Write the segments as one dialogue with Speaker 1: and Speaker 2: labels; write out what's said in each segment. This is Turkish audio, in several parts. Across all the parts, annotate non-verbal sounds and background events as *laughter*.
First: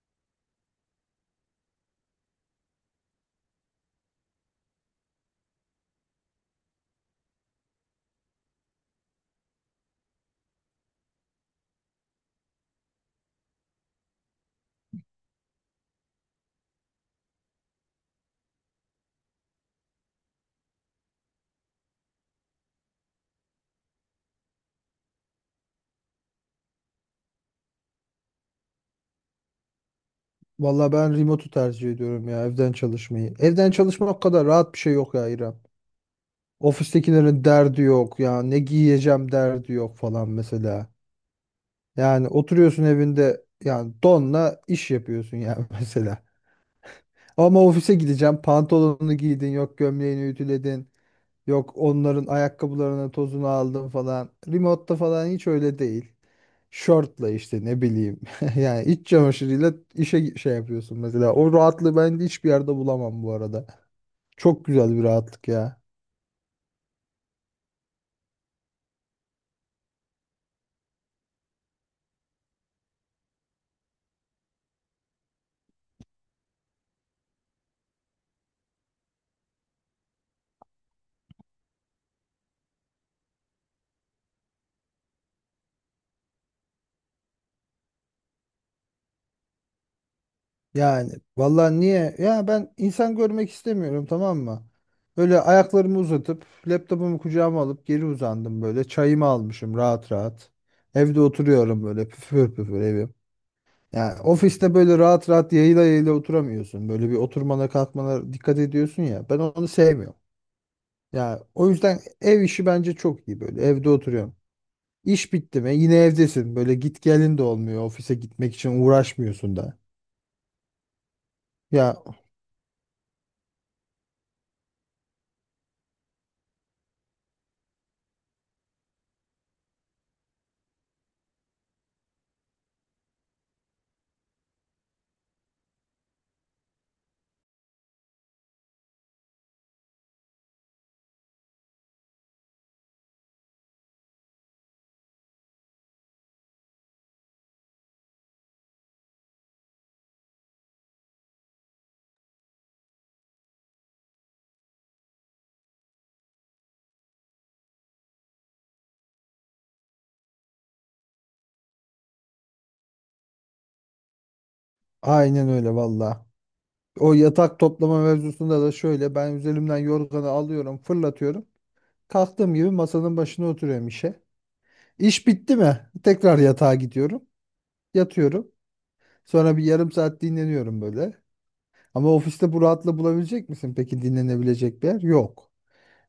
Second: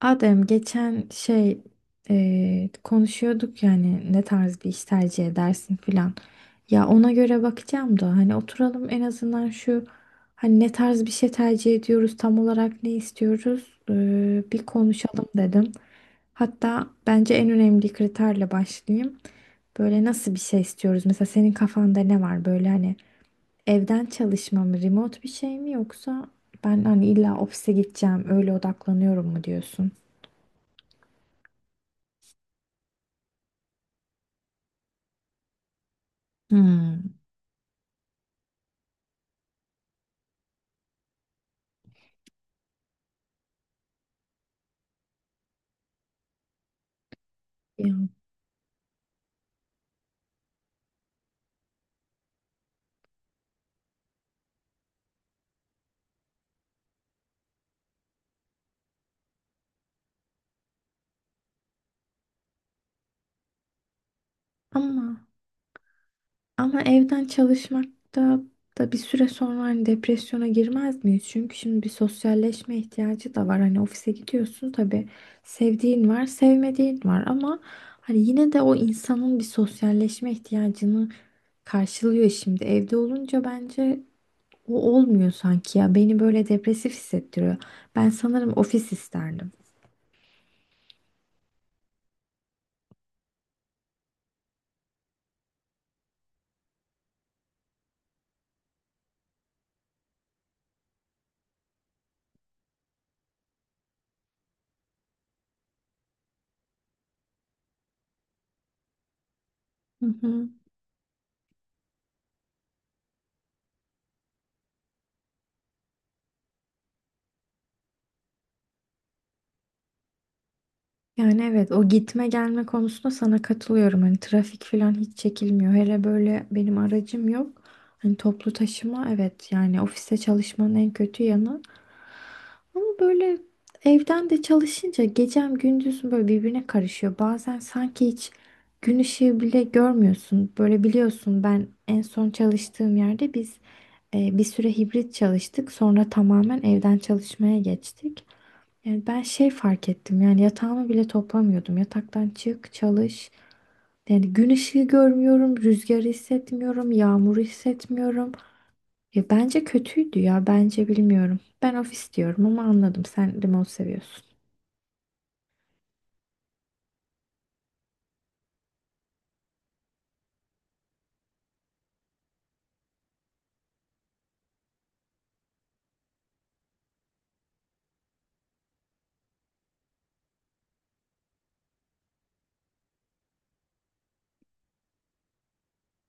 Speaker 1: Adem geçen şey konuşuyorduk yani ne tarz bir iş tercih edersin filan. Ya ona göre bakacağım da hani oturalım en azından şu hani ne tarz bir şey tercih ediyoruz tam olarak ne istiyoruz bir konuşalım dedim. Hatta bence en önemli kriterle başlayayım. Böyle nasıl bir şey istiyoruz? Mesela senin kafanda ne var böyle hani evden çalışma mı remote bir şey mi yoksa ben hani illa ofise gideceğim öyle odaklanıyorum mu diyorsun?
Speaker 2: Valla ben remote'u tercih ediyorum ya evden çalışmayı. Evden çalışmak kadar rahat bir şey yok ya İrem.
Speaker 1: Hmm.
Speaker 2: Ofistekilerin derdi yok ya ne giyeceğim derdi yok falan mesela. Yani oturuyorsun evinde yani donla iş yapıyorsun yani *laughs* mesela. Ama
Speaker 1: Ya,
Speaker 2: ofise gideceğim pantolonunu giydin yok gömleğini ütüledin yok onların ayakkabılarının tozunu aldın falan. Remote'da falan hiç öyle değil. Şortla işte ne bileyim. *laughs* Yani iç çamaşırıyla işe şey yapıyorsun mesela. O rahatlığı ben de hiçbir yerde bulamam bu arada. Çok güzel bir
Speaker 1: ama
Speaker 2: rahatlık ya.
Speaker 1: ama evden çalışmakta da bir süre sonra hani depresyona girmez miyiz? Çünkü şimdi bir sosyalleşme ihtiyacı da var. Hani ofise gidiyorsun tabii sevdiğin var, sevmediğin var ama hani yine de o insanın bir sosyalleşme ihtiyacını karşılıyor şimdi. Evde olunca bence o olmuyor sanki ya. Beni böyle depresif hissettiriyor. Ben sanırım ofis isterdim.
Speaker 2: Yani vallahi niye? Ya ben insan görmek istemiyorum tamam mı? Böyle ayaklarımı uzatıp laptopumu kucağıma alıp geri uzandım böyle. Çayımı almışım rahat rahat. Evde oturuyorum böyle püfür püfür evim. Yani ofiste böyle rahat rahat yayla yayla oturamıyorsun. Böyle bir oturmana kalkmana dikkat ediyorsun ya. Ben onu
Speaker 1: Hı
Speaker 2: sevmiyorum.
Speaker 1: hı.
Speaker 2: Ya o yüzden ev işi bence çok iyi böyle. Evde oturuyorsun. İş bitti mi yine evdesin. Böyle git gelin de olmuyor. Ofise gitmek için uğraşmıyorsun da.
Speaker 1: Yani evet o
Speaker 2: Ya
Speaker 1: gitme gelme konusunda sana katılıyorum. Hani trafik falan hiç çekilmiyor. Hele böyle benim aracım yok. Hani toplu taşıma evet yani ofiste çalışmanın en kötü yanı. Ama böyle evden de çalışınca gecem gündüzüm böyle birbirine karışıyor. Bazen sanki hiç gün ışığı bile görmüyorsun. Böyle biliyorsun ben en son çalıştığım yerde biz bir süre hibrit çalıştık. Sonra tamamen evden çalışmaya geçtik. Yani ben şey fark ettim yani yatağımı bile toplamıyordum. Yataktan çık, çalış. Yani gün ışığı görmüyorum, rüzgarı hissetmiyorum, yağmuru hissetmiyorum. Ya bence kötüydü ya bence bilmiyorum. Ben ofis diyorum ama anladım sen remote seviyorsun.
Speaker 2: aynen öyle valla. O yatak toplama mevzusunda da şöyle ben üzerimden yorganı alıyorum fırlatıyorum. Kalktığım gibi masanın başına oturuyorum işe. İş bitti mi tekrar yatağa gidiyorum. Yatıyorum. Sonra bir yarım saat dinleniyorum böyle. Ama ofiste bu rahatlığı bulabilecek misin? Peki dinlenebilecek bir yer? Yok.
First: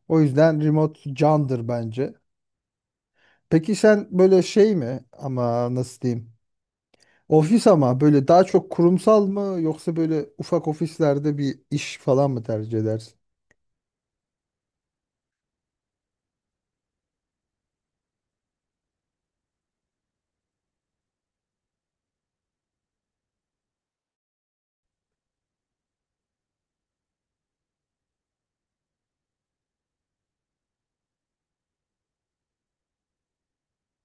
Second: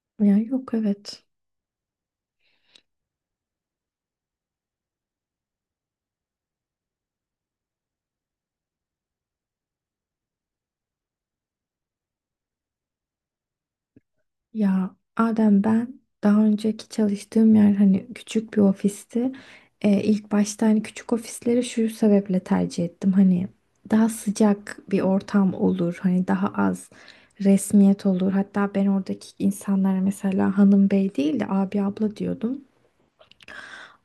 Speaker 2: O
Speaker 1: Ya
Speaker 2: yüzden
Speaker 1: yok
Speaker 2: remote
Speaker 1: evet.
Speaker 2: candır bence. Peki sen böyle şey mi ama nasıl diyeyim? Ofis ama böyle daha çok kurumsal mı yoksa böyle ufak ofislerde bir iş falan mı tercih edersin?
Speaker 1: Ya Adem ben daha önceki çalıştığım yer hani küçük bir ofisti. İlk başta hani küçük ofisleri şu sebeple tercih ettim. Hani daha sıcak bir ortam olur. Hani daha az resmiyet olur. Hatta ben oradaki insanlara mesela hanım bey değil de abi abla diyordum.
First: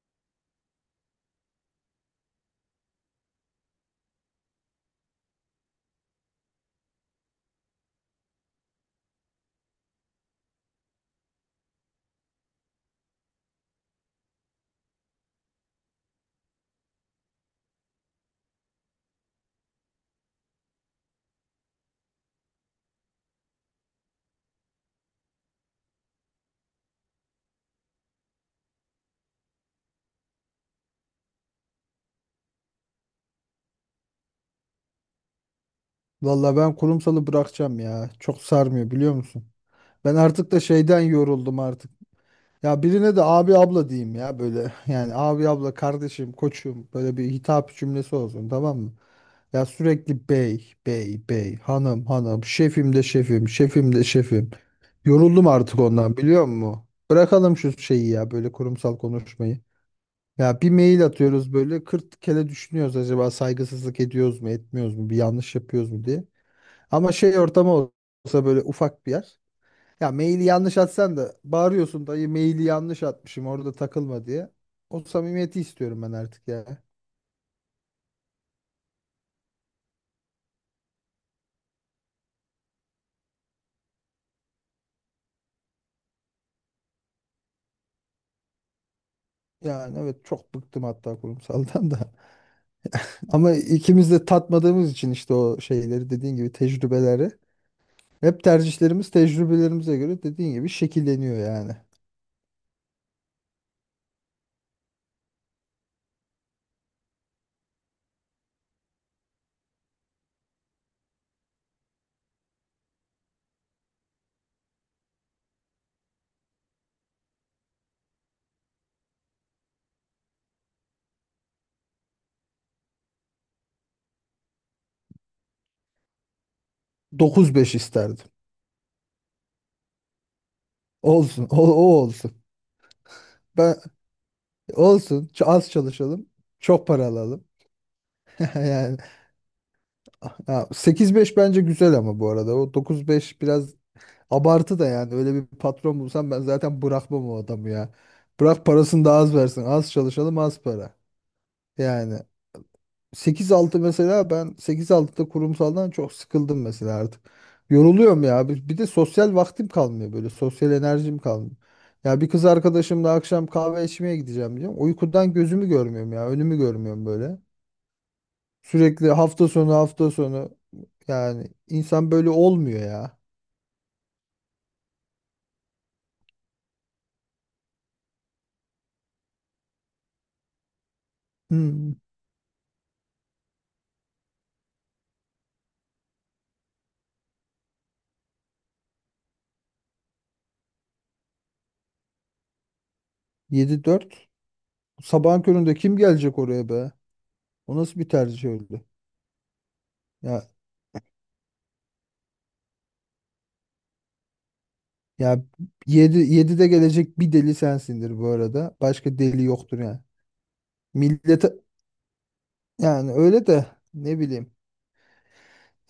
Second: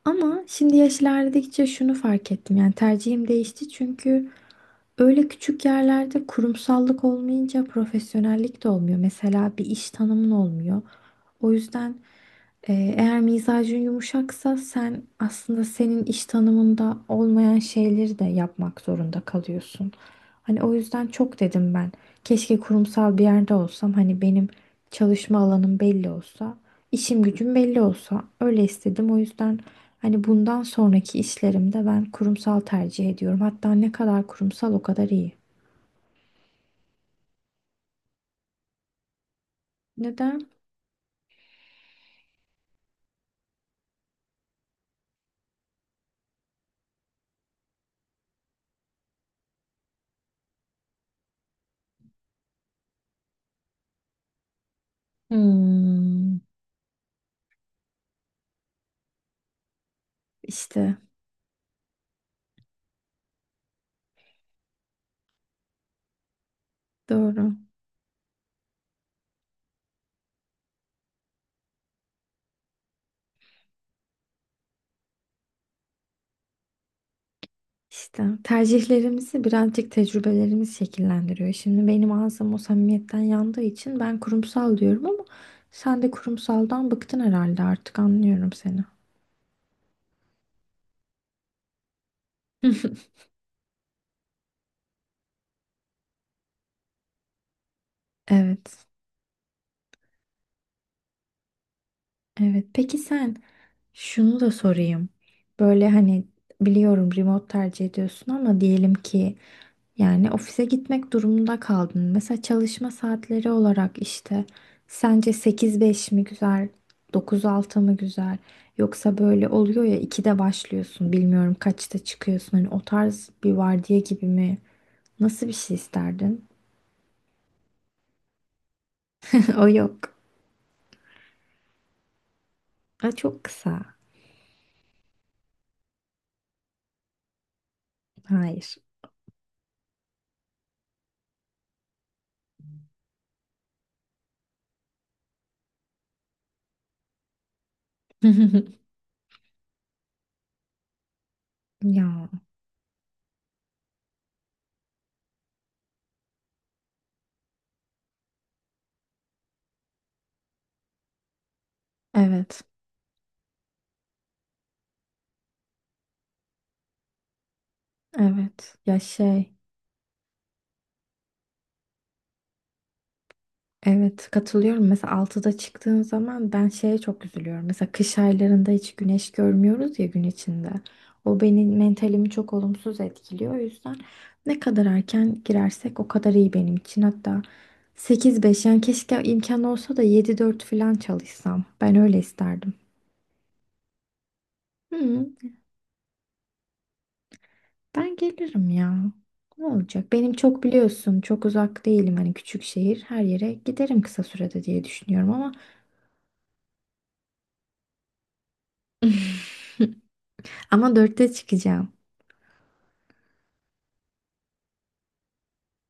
Speaker 1: Ama şimdi yaş ilerledikçe şunu fark ettim. Yani tercihim değişti çünkü öyle küçük yerlerde kurumsallık olmayınca profesyonellik de olmuyor. Mesela bir iş tanımın olmuyor. O yüzden eğer mizacın yumuşaksa sen aslında senin iş tanımında olmayan şeyleri de yapmak zorunda kalıyorsun. Hani o yüzden çok dedim ben. Keşke kurumsal bir yerde olsam hani benim çalışma alanım belli olsa, işim gücüm belli olsa öyle istedim. O yüzden hani bundan sonraki işlerimde ben kurumsal tercih ediyorum. Hatta ne kadar kurumsal o kadar iyi.
Speaker 2: Valla ben kurumsalı bırakacağım ya. Çok sarmıyor biliyor musun? Ben
Speaker 1: Neden?
Speaker 2: artık da şeyden yoruldum artık. Ya birine de abi abla diyeyim ya böyle *laughs* yani abi abla kardeşim koçum böyle bir hitap cümlesi olsun tamam mı? Ya sürekli bey bey bey hanım hanım şefim de şefim şefim de şefim. Yoruldum artık ondan
Speaker 1: Hmm.
Speaker 2: biliyor musun? Bırakalım şu şeyi ya böyle kurumsal konuşmayı. Ya bir
Speaker 1: İşte
Speaker 2: mail atıyoruz böyle 40 kere düşünüyoruz acaba saygısızlık ediyoruz mu etmiyoruz mu bir yanlış yapıyoruz mu diye. Ama şey
Speaker 1: doğru.
Speaker 2: ortamı olsa böyle ufak bir yer. Ya maili yanlış atsan da bağırıyorsun dayı maili yanlış atmışım orada takılma diye. O samimiyeti istiyorum ben artık ya.
Speaker 1: İşte tercihlerimizi birazcık tecrübelerimiz şekillendiriyor. Şimdi benim ağzım o samimiyetten yandığı için ben kurumsal diyorum ama sen de kurumsaldan bıktın herhalde artık anlıyorum seni.
Speaker 2: Yani evet çok bıktım hatta kurumsaldan da.
Speaker 1: *laughs*
Speaker 2: *laughs* Ama ikimiz de tatmadığımız için işte o şeyleri dediğin gibi tecrübeleri. Hep
Speaker 1: Evet,
Speaker 2: tercihlerimiz tecrübelerimize göre dediğin gibi şekilleniyor yani.
Speaker 1: evet. Peki sen şunu da sorayım. Böyle hani biliyorum remote tercih ediyorsun ama diyelim ki yani ofise gitmek durumunda kaldın. Mesela çalışma saatleri olarak işte sence 8-5 mi güzel, 9-6 mı güzel? Yoksa böyle oluyor ya 2'de başlıyorsun, bilmiyorum kaçta çıkıyorsun. Hani o tarz bir vardiya gibi mi? Nasıl bir şey isterdin?
Speaker 2: 9-5 isterdim.
Speaker 1: *laughs* O yok.
Speaker 2: Olsun o, o olsun.
Speaker 1: Aa, çok
Speaker 2: Ben
Speaker 1: kısa.
Speaker 2: olsun az çalışalım çok para alalım. *laughs*
Speaker 1: Hayır.
Speaker 2: Yani ha, 8-5 bence güzel ama bu arada o 9-5 biraz abartı da yani öyle bir patron bulsam ben zaten bırakmam o adamı ya. Bırak
Speaker 1: *laughs*
Speaker 2: parasını da az versin. Az çalışalım az para. Yani
Speaker 1: Ya
Speaker 2: 8-6 mesela ben 8-6'da kurumsaldan çok sıkıldım mesela artık. Yoruluyorum ya. Bir de sosyal vaktim kalmıyor böyle. Sosyal enerjim kalmıyor. Ya bir kız
Speaker 1: evet,
Speaker 2: arkadaşımla akşam kahve içmeye gideceğim diyorum. Uykudan gözümü görmüyorum ya. Önümü görmüyorum böyle.
Speaker 1: evet. Ya
Speaker 2: Sürekli hafta
Speaker 1: şey.
Speaker 2: sonu hafta sonu yani insan böyle olmuyor ya.
Speaker 1: Evet katılıyorum. Mesela 6'da çıktığın zaman ben şeye çok üzülüyorum. Mesela kış aylarında hiç güneş görmüyoruz ya gün içinde. O benim
Speaker 2: Hmm.
Speaker 1: mentalimi çok olumsuz etkiliyor. O yüzden ne kadar erken girersek o kadar iyi benim için. Hatta 8-5, yani keşke imkan olsa da 7-4 falan çalışsam. Ben öyle isterdim.
Speaker 2: 7-4.
Speaker 1: Hı,
Speaker 2: Sabahın köründe kim gelecek oraya be? O nasıl bir
Speaker 1: ben
Speaker 2: tercih
Speaker 1: gelirim
Speaker 2: öyle?
Speaker 1: ya. Ne olacak? Benim
Speaker 2: Ya
Speaker 1: çok biliyorsun çok uzak değilim. Hani küçük şehir her yere giderim kısa sürede diye düşünüyorum
Speaker 2: ya,
Speaker 1: ama
Speaker 2: 7'de gelecek bir deli sensindir bu arada. Başka deli yoktur yani.
Speaker 1: ama 4'te
Speaker 2: Millete
Speaker 1: çıkacağım.
Speaker 2: yani öyle de ne bileyim.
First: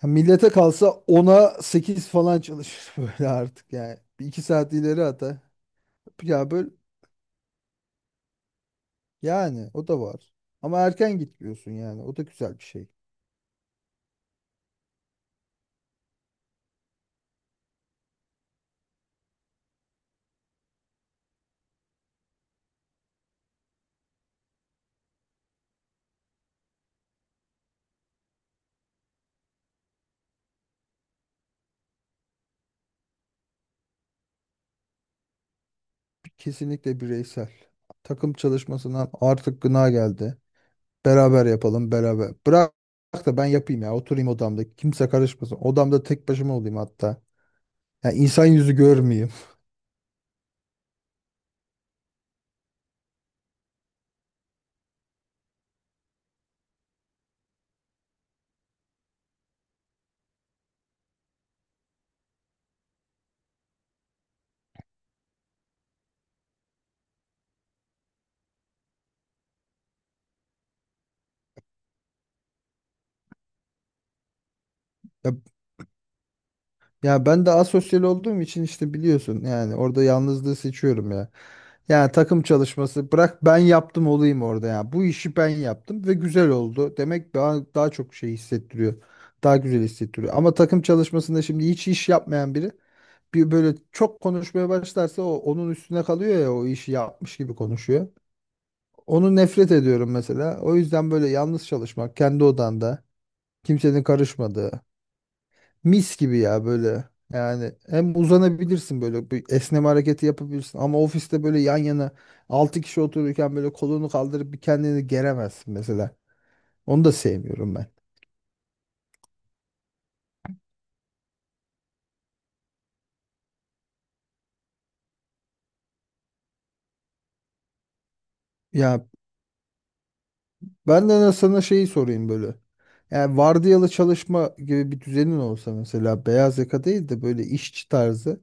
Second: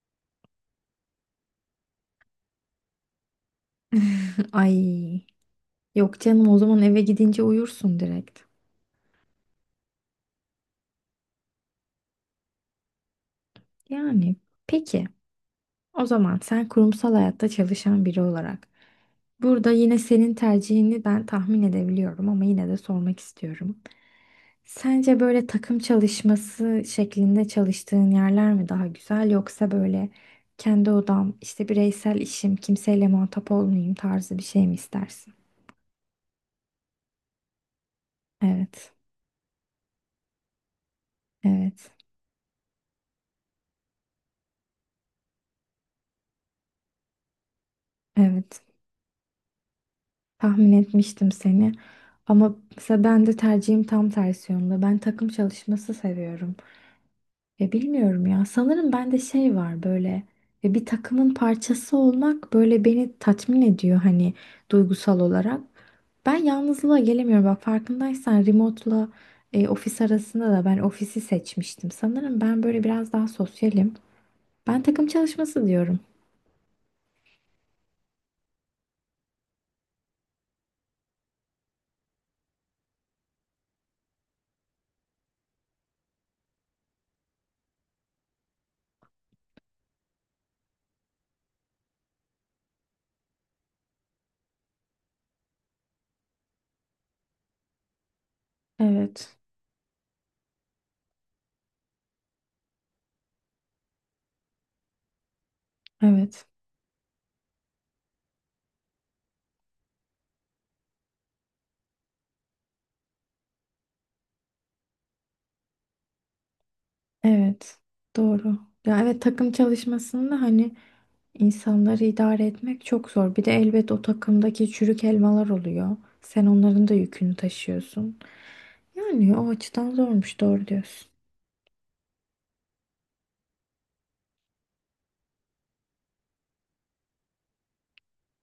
Speaker 2: Ya millete kalsa ona 8 falan çalışır *laughs* böyle artık yani. Bir iki saat ileri
Speaker 1: Ay
Speaker 2: ata.
Speaker 1: yok canım
Speaker 2: Ya
Speaker 1: o
Speaker 2: böyle
Speaker 1: zaman eve gidince uyursun direkt.
Speaker 2: yani o da var. Ama erken gitmiyorsun yani. O da güzel bir şey.
Speaker 1: Yani peki o zaman sen kurumsal hayatta çalışan biri olarak burada yine senin tercihini ben tahmin edebiliyorum ama yine de sormak istiyorum. Sence böyle takım çalışması şeklinde çalıştığın yerler mi daha güzel yoksa böyle kendi odam işte bireysel işim kimseyle muhatap olmayayım tarzı bir şey mi istersin?
Speaker 2: Kesinlikle bireysel. Takım
Speaker 1: Evet,
Speaker 2: çalışmasından artık gına geldi. Beraber
Speaker 1: evet,
Speaker 2: yapalım beraber. Bırak da ben yapayım ya. Oturayım odamda. Kimse karışmasın. Odamda tek başıma olayım hatta. Ya insan
Speaker 1: evet.
Speaker 2: yüzü görmeyeyim. *laughs*
Speaker 1: Tahmin etmiştim seni. Ama mesela ben de tercihim tam tersi yönde. Ben takım çalışması seviyorum. Ya bilmiyorum ya. Sanırım bende şey var böyle. Ya bir takımın parçası olmak böyle beni tatmin ediyor hani duygusal olarak. Ben yalnızlığa gelemiyorum. Bak farkındaysan remote'la ofis arasında da ben ofisi seçmiştim. Sanırım ben böyle biraz daha sosyalim. Ben takım
Speaker 2: Ya,
Speaker 1: çalışması diyorum.
Speaker 2: ya, ben de asosyal olduğum için işte biliyorsun yani orada yalnızlığı seçiyorum ya. Yani takım çalışması bırak ben yaptım olayım orada ya. Bu işi ben yaptım ve güzel oldu. Demek daha çok şey hissettiriyor. Daha güzel hissettiriyor. Ama takım çalışmasında şimdi hiç iş yapmayan biri bir böyle çok konuşmaya başlarsa o onun üstüne kalıyor ya o işi yapmış gibi konuşuyor.
Speaker 1: Evet.
Speaker 2: Onu nefret ediyorum mesela. O yüzden böyle yalnız çalışmak, kendi odanda, kimsenin karışmadığı, mis gibi
Speaker 1: Evet.
Speaker 2: ya böyle. Yani hem uzanabilirsin böyle bir esneme hareketi yapabilirsin ama ofiste böyle yan yana 6 kişi otururken böyle kolunu kaldırıp bir kendini geremezsin mesela. Onu da sevmiyorum
Speaker 1: Evet.
Speaker 2: ben.
Speaker 1: Doğru. Ya evet takım çalışmasında hani İnsanları idare etmek çok zor. Bir de elbet o takımdaki çürük elmalar oluyor. Sen onların da yükünü taşıyorsun.
Speaker 2: Ya
Speaker 1: Yani o açıdan zormuş, doğru diyorsun.
Speaker 2: ben de sana şeyi sorayım böyle. Yani vardiyalı çalışma gibi bir düzenin olsa mesela beyaz yaka değil de böyle işçi tarzı.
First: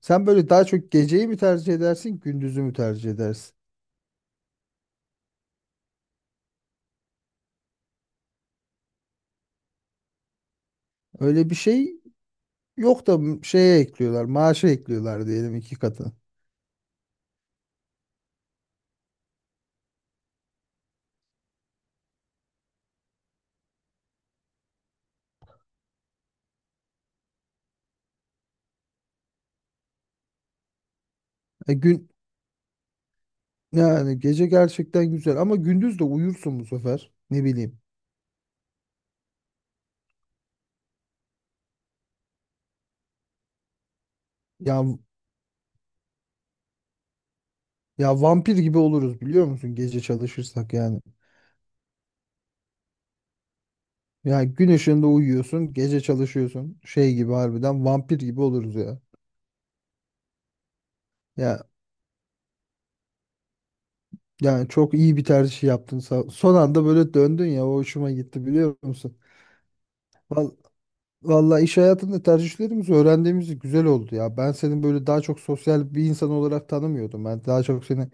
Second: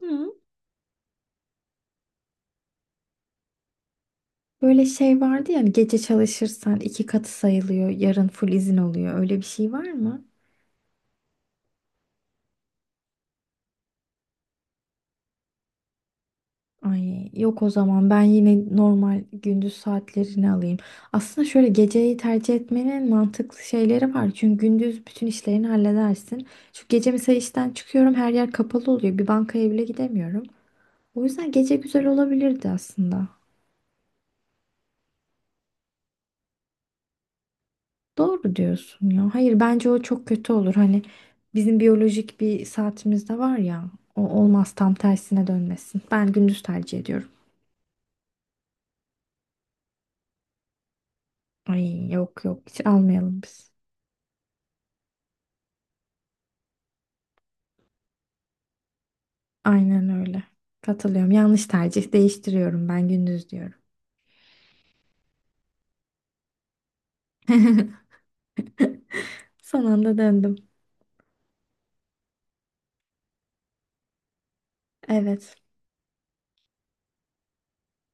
Speaker 2: Sen böyle daha çok geceyi mi tercih edersin, gündüzü mü tercih edersin?
Speaker 1: Böyle şey vardı ya, hani gece çalışırsan iki katı sayılıyor, yarın full izin oluyor. Öyle bir şey var mı?
Speaker 2: Öyle bir şey yok da şeye ekliyorlar, maaşa ekliyorlar diyelim iki katı.
Speaker 1: Ay yok o zaman ben yine normal gündüz saatlerini alayım. Aslında şöyle geceyi tercih etmenin mantıklı şeyleri var. Çünkü gündüz bütün işlerini halledersin. Şu gece mesela işten çıkıyorum her yer kapalı oluyor. Bir bankaya bile gidemiyorum. O yüzden
Speaker 2: E
Speaker 1: gece güzel
Speaker 2: gün
Speaker 1: olabilirdi aslında.
Speaker 2: Yani gece gerçekten güzel ama gündüz de uyursun bu sefer. Ne bileyim.
Speaker 1: Doğru diyorsun ya. Hayır bence o çok kötü olur. Hani bizim biyolojik bir saatimiz de var ya. O olmaz
Speaker 2: Ya
Speaker 1: tam tersine dönmesin. Ben gündüz tercih ediyorum.
Speaker 2: ya, vampir gibi oluruz biliyor musun gece çalışırsak yani.
Speaker 1: Ay yok yok hiç almayalım biz.
Speaker 2: Ya gün ışığında uyuyorsun, gece çalışıyorsun. Şey gibi harbiden vampir gibi oluruz ya.
Speaker 1: Aynen öyle. Katılıyorum.
Speaker 2: Ya
Speaker 1: Yanlış tercih değiştiriyorum ben gündüz diyorum.
Speaker 2: yani çok iyi bir tercih yaptın. Son anda böyle döndün ya o hoşuma
Speaker 1: *laughs*
Speaker 2: gitti biliyor musun?
Speaker 1: Son anda
Speaker 2: Val-
Speaker 1: döndüm.
Speaker 2: Valla iş hayatında tercihlerimizi, öğrendiğimiz güzel oldu ya. Ben senin böyle daha çok
Speaker 1: Evet.
Speaker 2: sosyal bir insan olarak tanımıyordum. Ben daha çok seni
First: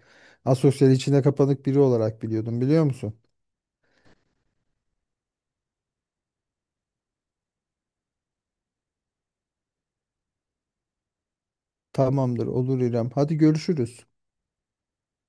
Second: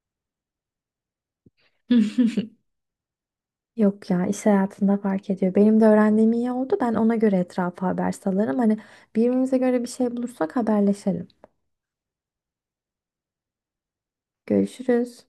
Speaker 2: asosyal içine kapanık biri olarak
Speaker 1: *laughs*
Speaker 2: biliyordum biliyor musun?
Speaker 1: Yok ya iş hayatında fark ediyor. Benim de öğrendiğim iyi oldu. Ben ona göre etrafa haber salarım. Hani birbirimize göre bir şey bulursak haberleşelim.
Speaker 2: Tamamdır olur İrem. Hadi görüşürüz.
Speaker 1: Görüşürüz.